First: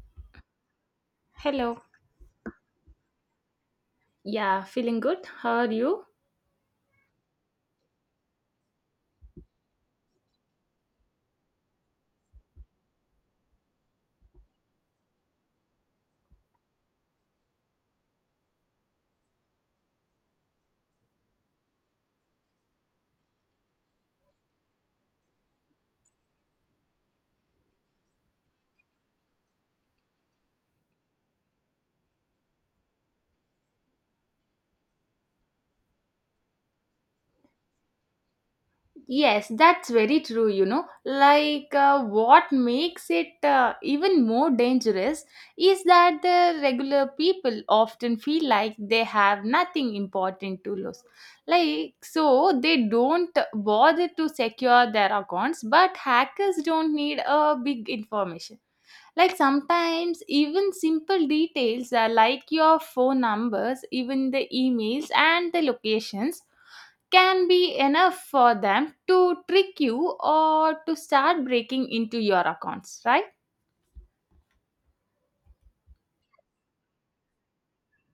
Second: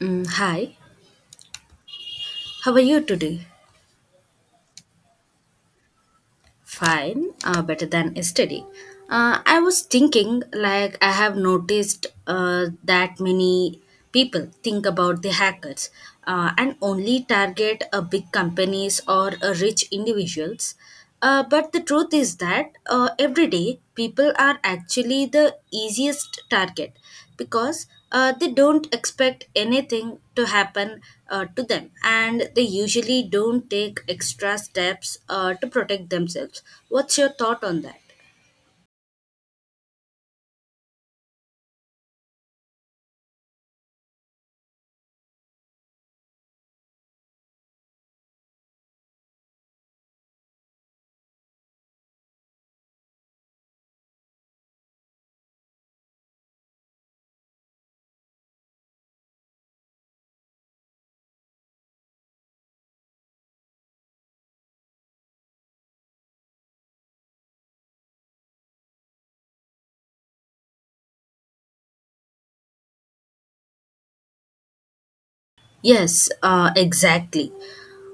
Mm, hi, Hello. how are you today? Yeah, feeling good. How are you? Fine, better than yesterday. I was thinking, like, I have noticed that many people think about the hackers and only target big companies or rich individuals. But the truth is that every day people are actually the easiest target because they don't expect anything to happen to them, and they usually don't take extra steps to protect themselves. What's your thought on that? Yes, that's very true, what makes it even more dangerous is that the regular people often feel like they have nothing important to lose. So they don't bother to secure their accounts, but hackers don't need a big information. Like, sometimes even simple details like your phone numbers, even the emails and the locations can be enough for them to trick you or to start breaking into your accounts, right? Yes, exactly.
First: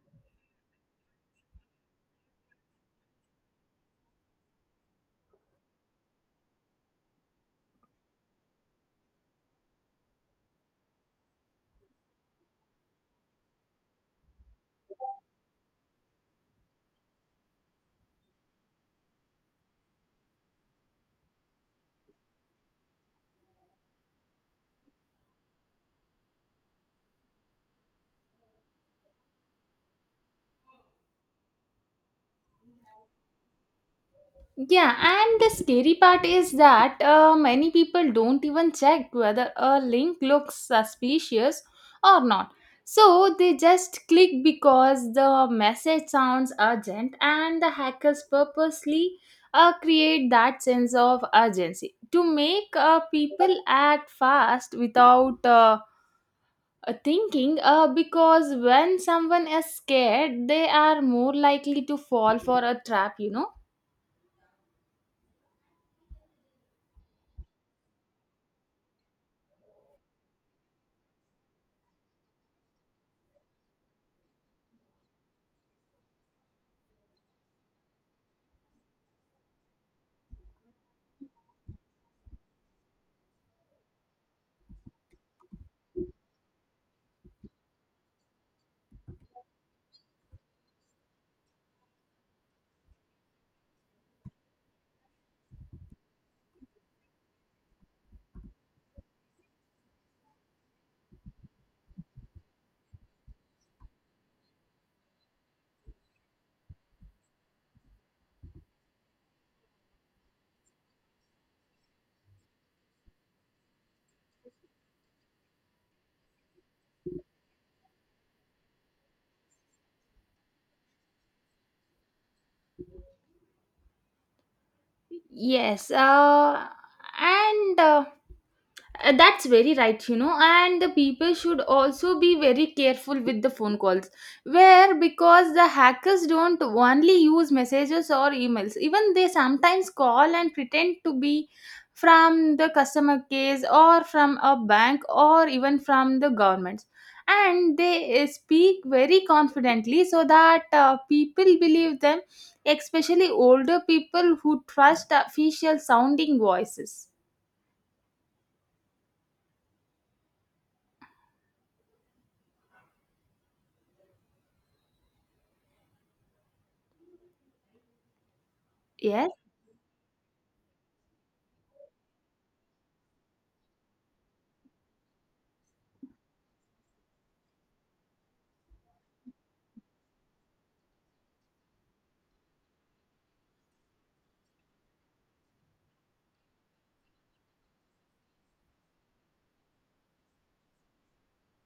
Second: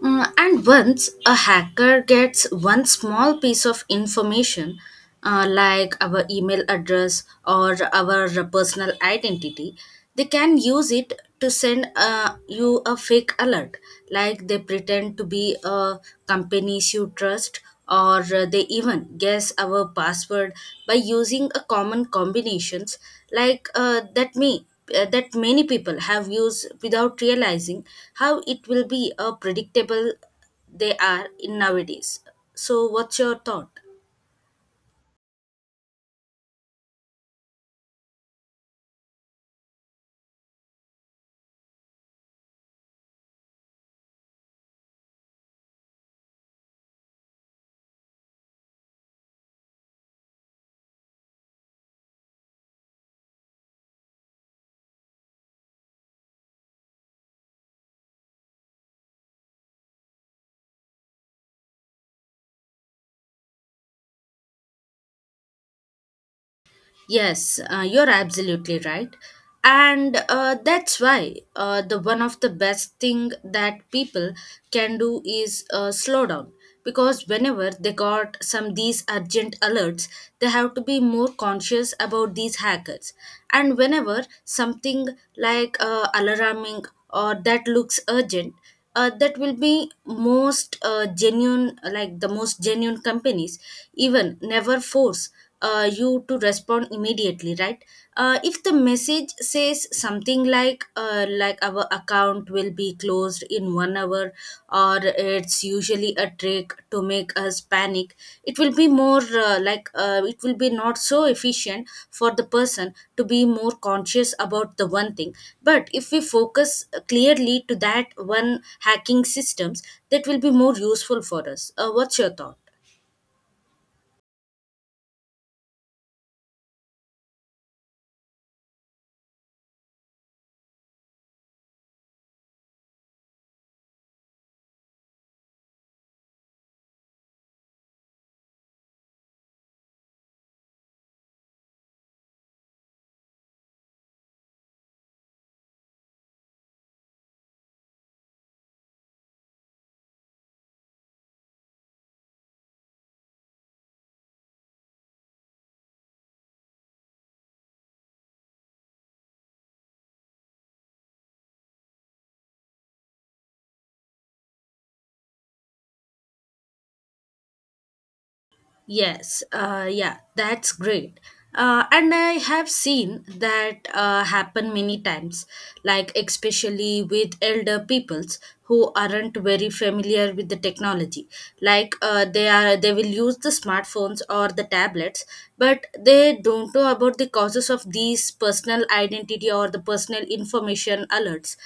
And once a hacker gets one small piece of information, like our email address or our personal identity, they can use it to send you a fake alert. Like they pretend to be a companies you trust, or they even guess our password by using a common combinations like that many people have used without realizing how it will be a predictable they are in nowadays. So what's your thought? Yeah, and the scary part is that many people don't even check whether a link looks suspicious or not. So they just click because the message sounds urgent, and the hackers purposely create that sense of urgency to make people act fast without. Thinking, because when someone is scared they are more likely to fall for a trap, Yes, you're absolutely right. And that's why the one of the best thing that people can do is slow down, because whenever they got some these urgent alerts, they have to be more conscious about these hackers. And whenever something like alarming or that looks urgent, that will be most genuine, like the most genuine companies, even never force you to respond immediately, right? If the message says something like our account will be closed in 1 hour, or it's usually a trick to make us panic. It will be not so efficient for the person to be more conscious about the one thing. But if we focus clearly to that one hacking systems, that will be more useful for us. What's your thought? yes, and that's very right, you know, and the people should also be very careful with the phone calls. Where because the hackers don't only use messages or emails, even they sometimes call and pretend to be from the customer case or from a bank or even from the government. And they speak very confidently so that people believe them, especially older people who trust official sounding voices. Yes. Yes, yeah, that's great. And I have seen that happen many times, like especially with elder peoples who aren't very familiar with the technology. Like they will use the smartphones or the tablets, but they don't know about the causes of these personal identity or the personal information alerts,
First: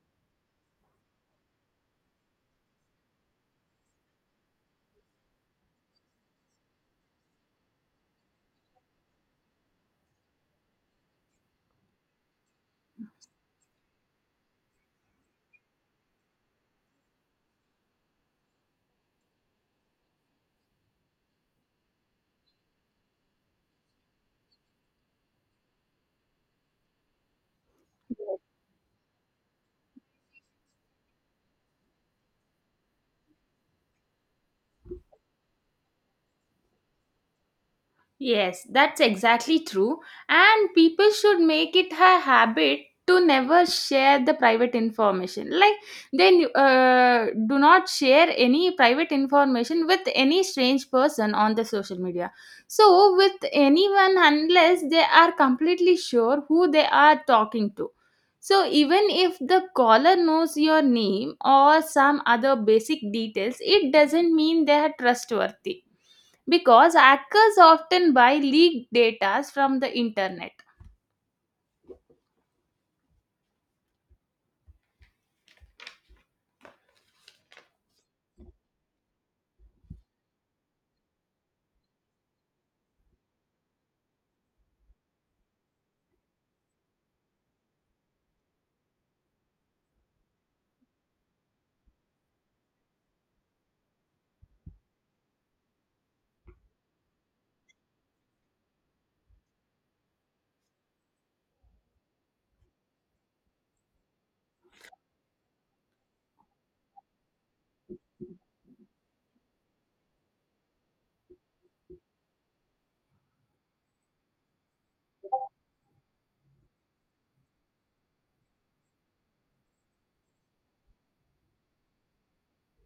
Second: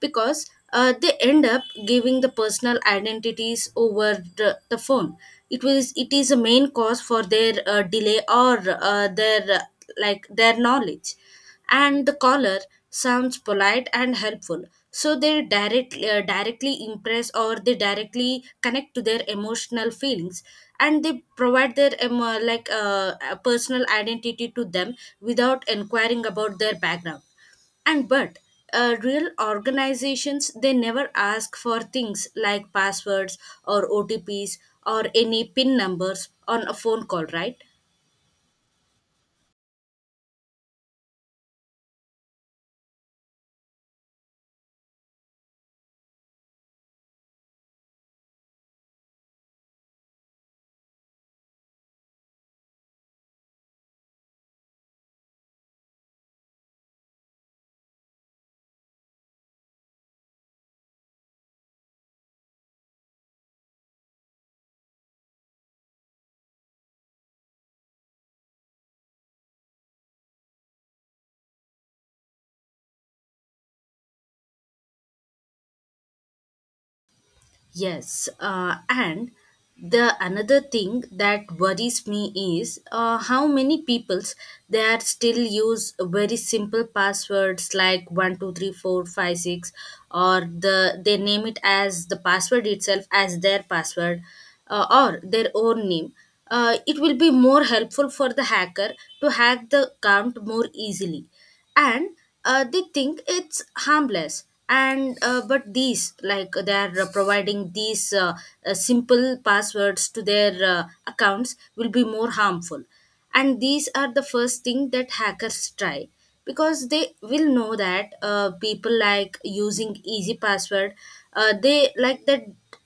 because they end up giving the personal identities over the phone. It is a main cause for their delay or their knowledge, and the caller sounds polite and helpful, so they directly impress or they directly connect to their emotional feelings, and they provide their personal identity to them without inquiring about their background. And but real organizations, they never ask for things like passwords or otps or any pin numbers on a phone call, right? Yes, that's exactly true. And people should make it a habit to never share the private information. Like, then Do not share any private information with any strange person on the social media. So, with anyone, unless they are completely sure who they are talking to. So, even if the caller knows your name or some other basic details, it doesn't mean they are trustworthy because hackers often buy leaked data from the internet. Yes, and the another thing that worries me is how many peoples they are still use very simple passwords like 123456, or they name it as the password itself as their password, or their own name. It will be more helpful for the hacker to hack the account more easily. And they think it's harmless, and but these like they are providing these simple passwords to their accounts will be more harmful. And these are the first thing that hackers try because they will know that people like using easy password. They like that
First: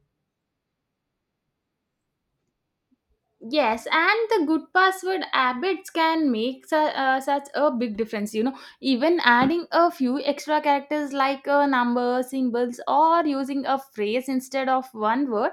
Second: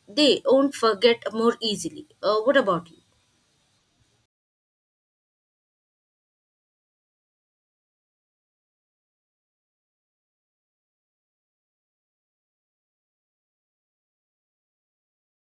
they won't forget more easily. What about you? Yes, and the good password habits can make such a big difference. You know, even adding a few extra characters like a number, symbols, or using a phrase instead of one word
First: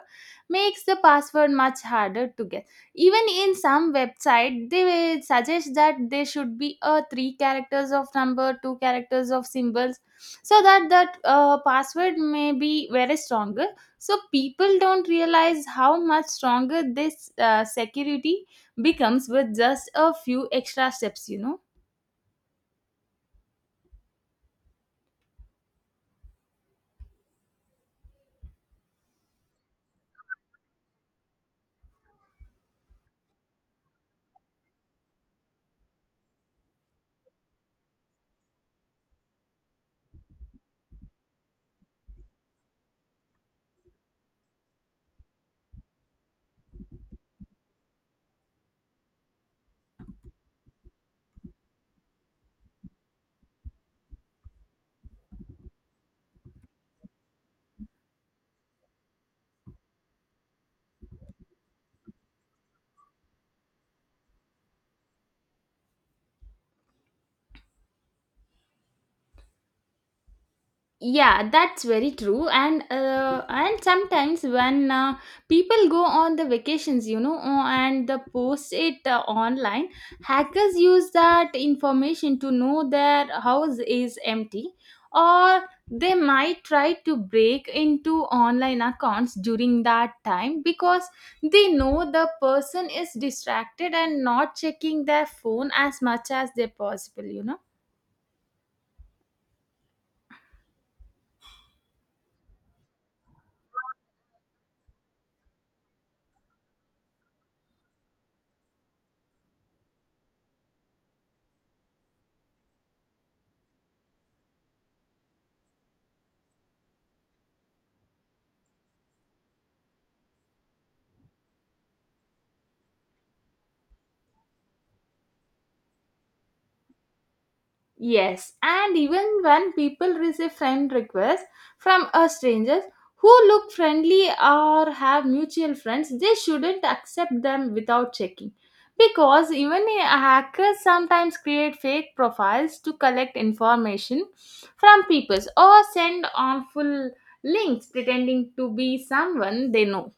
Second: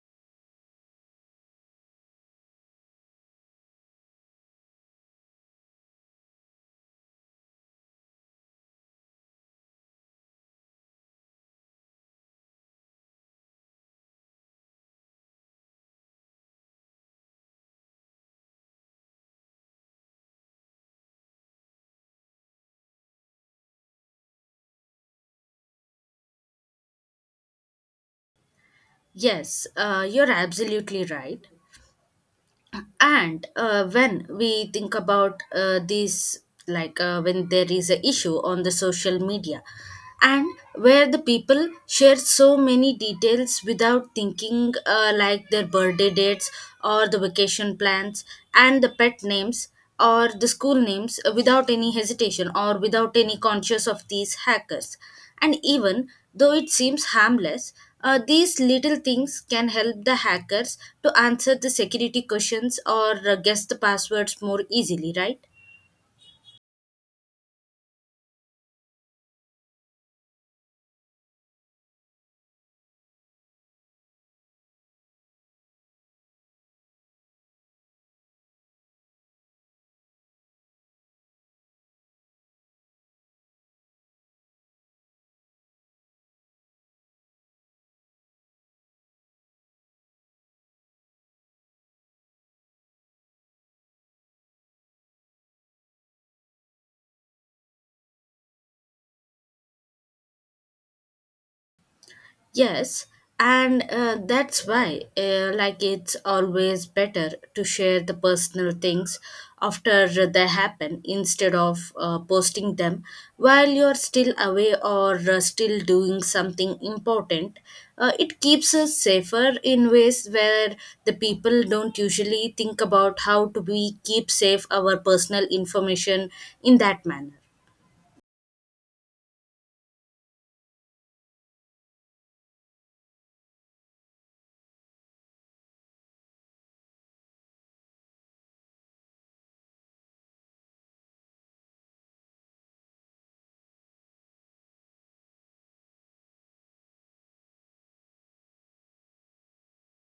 makes the password much harder to guess. Even in some website, they will suggest that there should be a three characters of number, two characters of symbols, so that password may be very strong, so people don't realize how much stronger this security becomes with just a few extra steps, Yes, you're absolutely right. And when we think about these, like when there is an issue on the social media, and where the people share so many details without thinking like their birthday dates or the vacation plans and the pet names or the school names without any hesitation or without any conscious of these hackers. And even though it seems harmless, these little things can help the hackers to answer the security questions or guess the passwords more easily, right? yeah, that's very true. And sometimes when people go on the vacations, you know, and the post it online, hackers use that information to know their house is empty, or they might try to break into online accounts during that time because they know the person is distracted and not checking their phone as much as they possible, Yes, and that's why, like, it's always better to share the personal things after they happen instead of posting them while you're still away or still doing something important. It keeps us safer in ways where the people don't usually think about how to be keep safe our personal information in that manner. Yes, and even when people receive friend requests from us strangers who look friendly or have mutual friends, they shouldn't accept them without checking. Because hackers sometimes create fake profiles to collect information from people or send harmful links pretending to be someone they know.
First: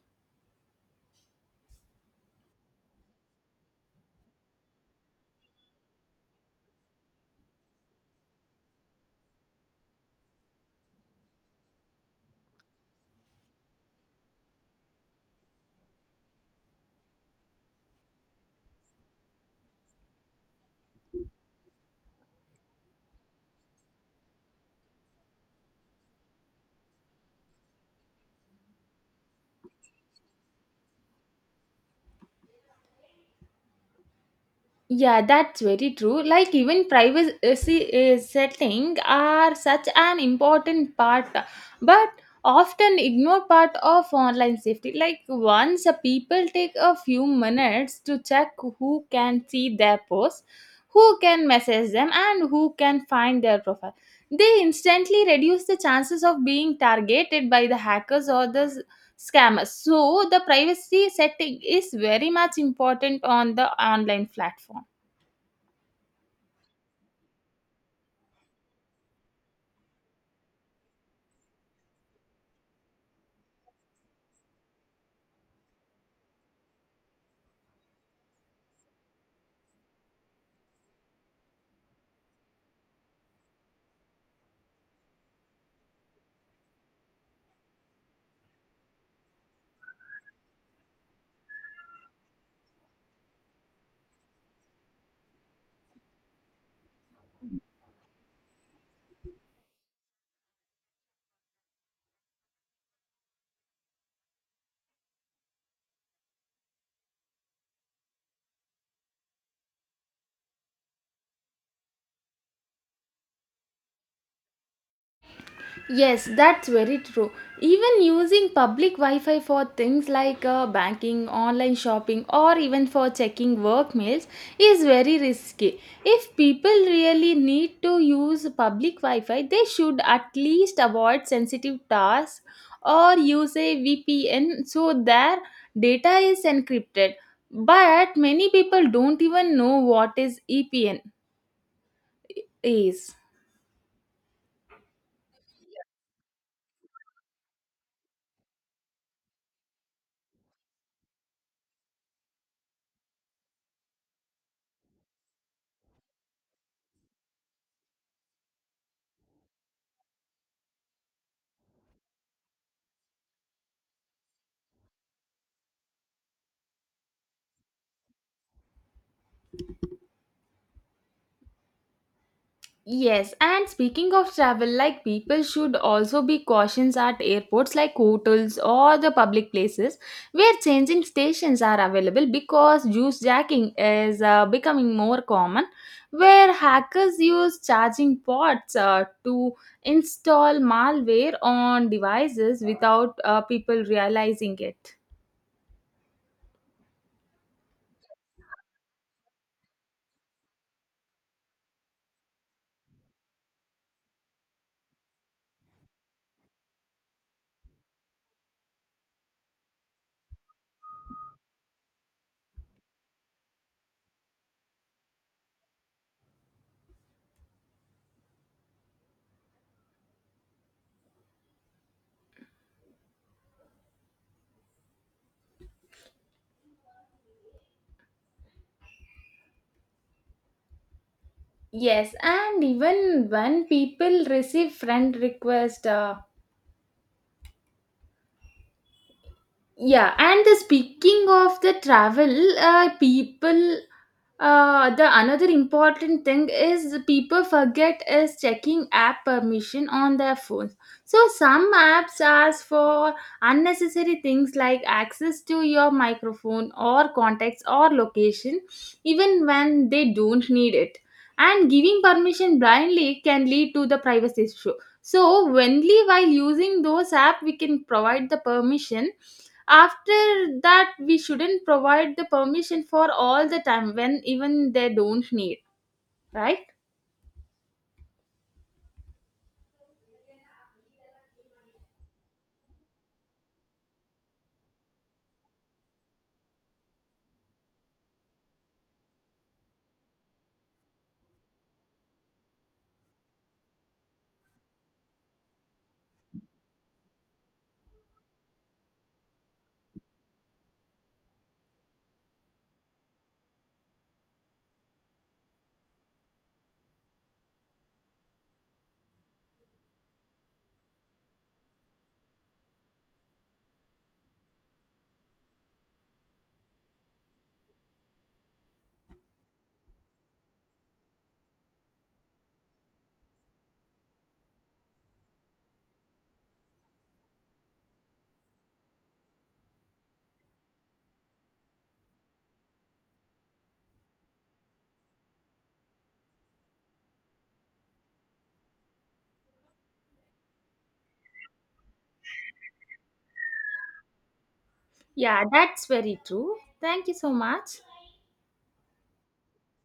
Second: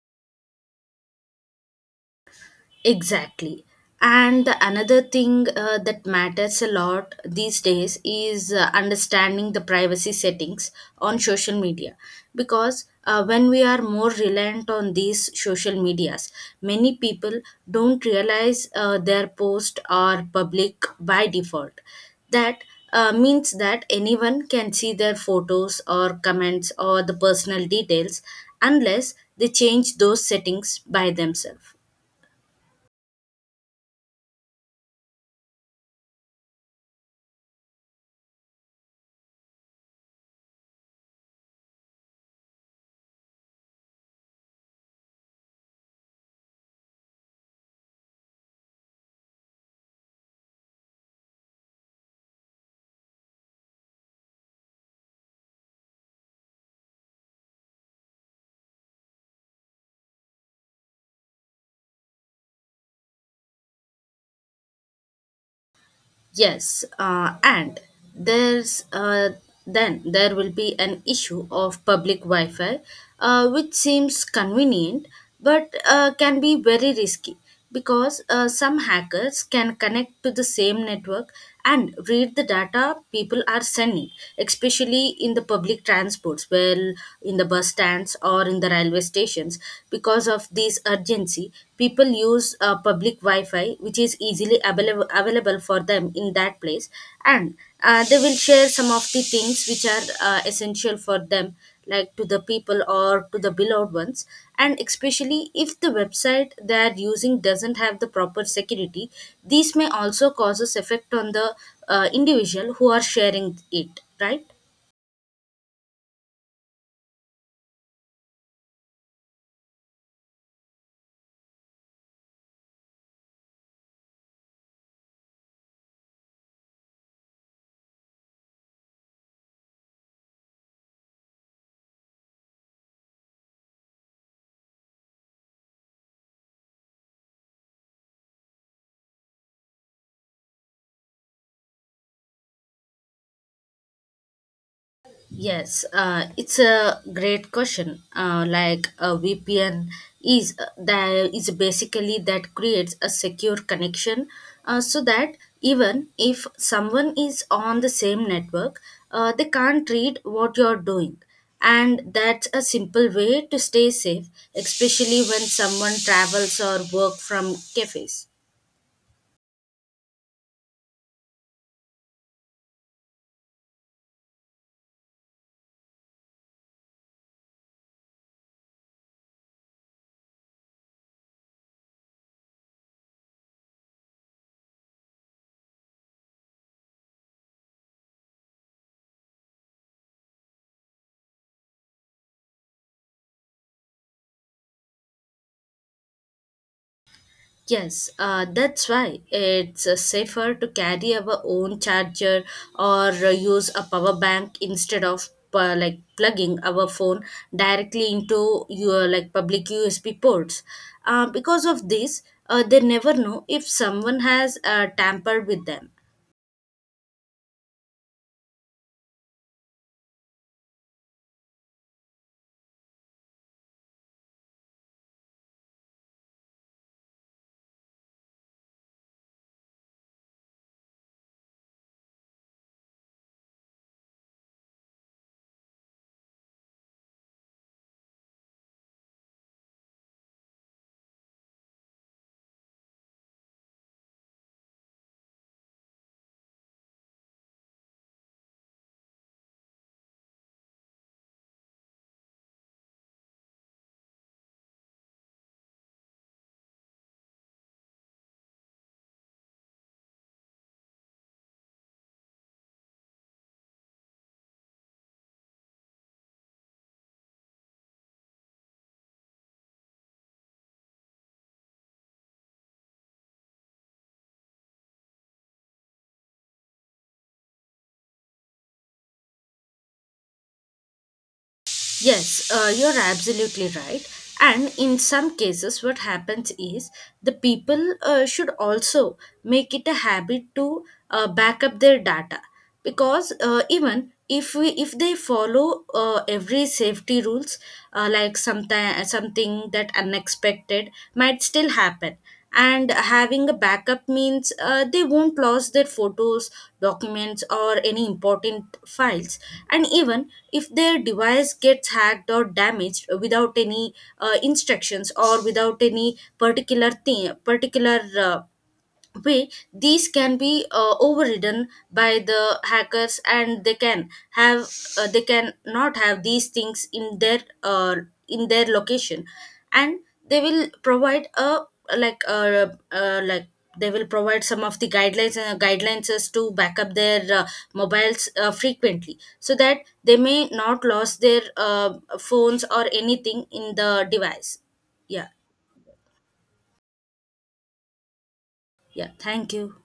Exactly. And the another thing that matters a lot these days is understanding the privacy settings on social media. Because when we are more reliant on these social medias, many people don't realize their posts are public by default. That means that anyone can see their photos or comments or the personal details unless they change those settings by themselves. Yeah, that's very true. Like even privacy setting are such an important part, but often ignored part of online safety. Like once a people take a few minutes to check who can see their posts, who can message them, and who can find their profile, they instantly reduce the chances of being targeted by the hackers or the scammers. So the privacy setting is very much important on the online platform. Yes, and there's then there will be an issue of public Wi-Fi, which seems convenient but can be very risky because some hackers can connect to the same network and read the data people are sending, especially in the public transports, well, in the bus stands or in the railway stations. Because of this urgency, people use public wi-fi which is easily available for them in that place. And they will share some of the things which are essential for them, like to the people or to the beloved ones. And especially if the website they are using doesn't have the proper security, these may also causes effect on the individual who are sharing it, right? Yes, that's very true. Even using public Wi Fi for things like banking, online shopping, or even for checking work mails is very risky. If people really need to use public Wi Fi, they should at least avoid sensitive tasks or use a VPN so their data is encrypted. But many people don't even know what is EPN is. Yes, it's a great question. Like a VPN is that is basically that creates a secure connection, so that even if someone is on the same network, they can't read what you're doing, and that's a simple way to stay safe, especially when someone travels or work from cafes. Yes, and speaking of travel, like people should also be cautious at airports like hotels or the public places where changing stations are available because juice jacking is becoming more common, where hackers use charging ports to install malware on devices without people realizing it. Yes, that's why it's safer to carry our own charger or use a power bank instead of like plugging our phone directly into your like public USB ports. Because of this, they never know if someone has tampered with them. Yes, and even when people receive friend request. Yeah and the speaking of the travel people the another important thing is the people forget is checking app permission on their phones. So some apps ask for unnecessary things like access to your microphone or contacts or location even when they don't need it, and giving permission blindly can lead to the privacy issue. So only while using those app we can provide the permission. After that we shouldn't provide the permission for all the time when even they don't need, right? Yes, you're absolutely right. And in some cases, what happens is the people should also make it a habit to back up their data, because even if they follow every safety rules, like something that unexpected might still happen, and having a backup means they won't lose their photos, documents or any important files, and even if their device gets hacked or damaged without any instructions or without any particular thing particular uh, way. These can be overridden by the hackers, and they can not have these things in their location. And they will provide a like they will provide some of the guidelines as to back up their mobiles frequently so that they may not lose their phones or anything in the device. Yeah, Yeah, that's very true. Thank you so much. yeah, thank you.